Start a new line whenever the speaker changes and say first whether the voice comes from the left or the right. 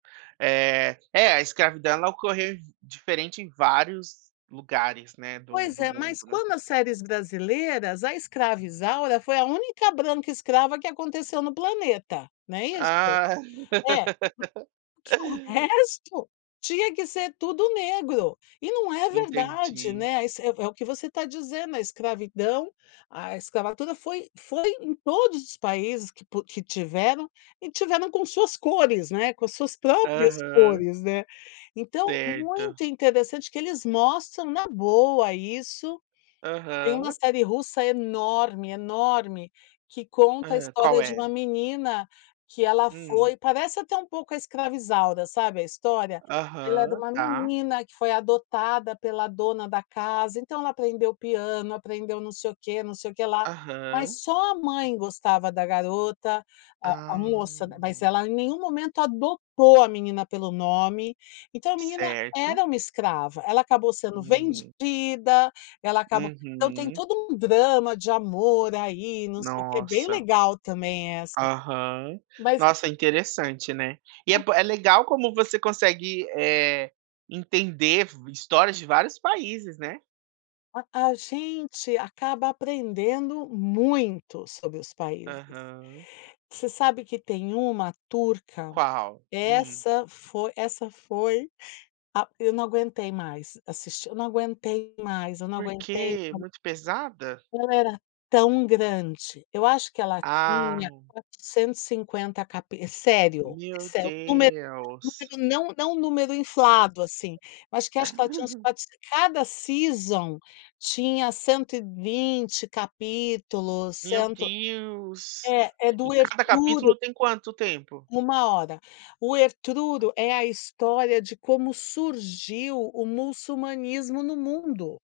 right: É, é a escravidão ela ocorreu em diferente em vários lugares né, do
left: Pois
right: do
left: é, mas
right: mundo, né.
left: quando as séries brasileiras, a escrava Isaura foi a única branca escrava que aconteceu no planeta, né, isso?
right: Ah.
left: É, hum, que o resto, tinha que ser tudo negro, e num é verdade,
right: Entendi.
left: né, ai se, é é o que você tá dizendo, a escravidão, a escravatura foi foi em todos os países que pu que tiveram, e tiveram com suas cores, né, com as suas próprias
right: Aham.
left: cores, né, então
right: Certo.
left: muito interessante que eles mostram na boa isso. Tem uma
right: Aham.
left: série russa enorme, enorme, que conta a
right: Hã, qual
left: história de uma
right: é?
left: menina, que ela
right: Hum.
left: foi parece até um pouco a escrava Isaura sabe, a história, ela era
right: Aham,
left: uma
right: tá.
left: menina que foi adotada pela dona da casa, então ela aprendeu piano, aprendeu não sei o quê, não sei o quê lá, mas
right: Aham.
left: só a mãe gostava da garota, a a
right: Ah.
left: moça, ma mas ela em nenhum momento adotou a menina pelo nome, então a menina
right: Certo.
left: era uma escrava, ela acabou sendo
right: Hum.
left: vendida, ela acabou então tem
right: Uhum.
left: todo um drama de amor aí, não sei o quê, bem
right: Nossa.
left: legal também essa,
right: Aham,
left: mas
right: nossa,
left: [unintelligible]
right: interessante né, e é ban é legal como você consegue, eh, entender v histórias de vários países, né.
left: A a gente acaba aprendendo muito sobre os países.
right: Aham.
left: Você sabe que tem uma turca,
right: Qual? Uhum.
left: essa foi essa foi ah, eu não aguentei mais assistir, eu não aguentei mais, eu não
right: Por
left: aguentei
right: que, muito pesada?
left: ela era tão grande, eu acho que ela
right: Ah.
left: tinha 450 capi sério,
right: Meu
left: isso é o número
right: Deus.
left: número não, não número inflado assim, eu acho que acho que ela tinha uns quatrocen cada season tinha 120 capítulos,
right: Meu
left: cento
right: Deus!
left: é, é
right: E
left: doer
right: cada
left: puro
right: capítulo tem quanto tempo?
left: 1 hora. O Ertruro é a história de como surgiu o muçulmanismo no mundo.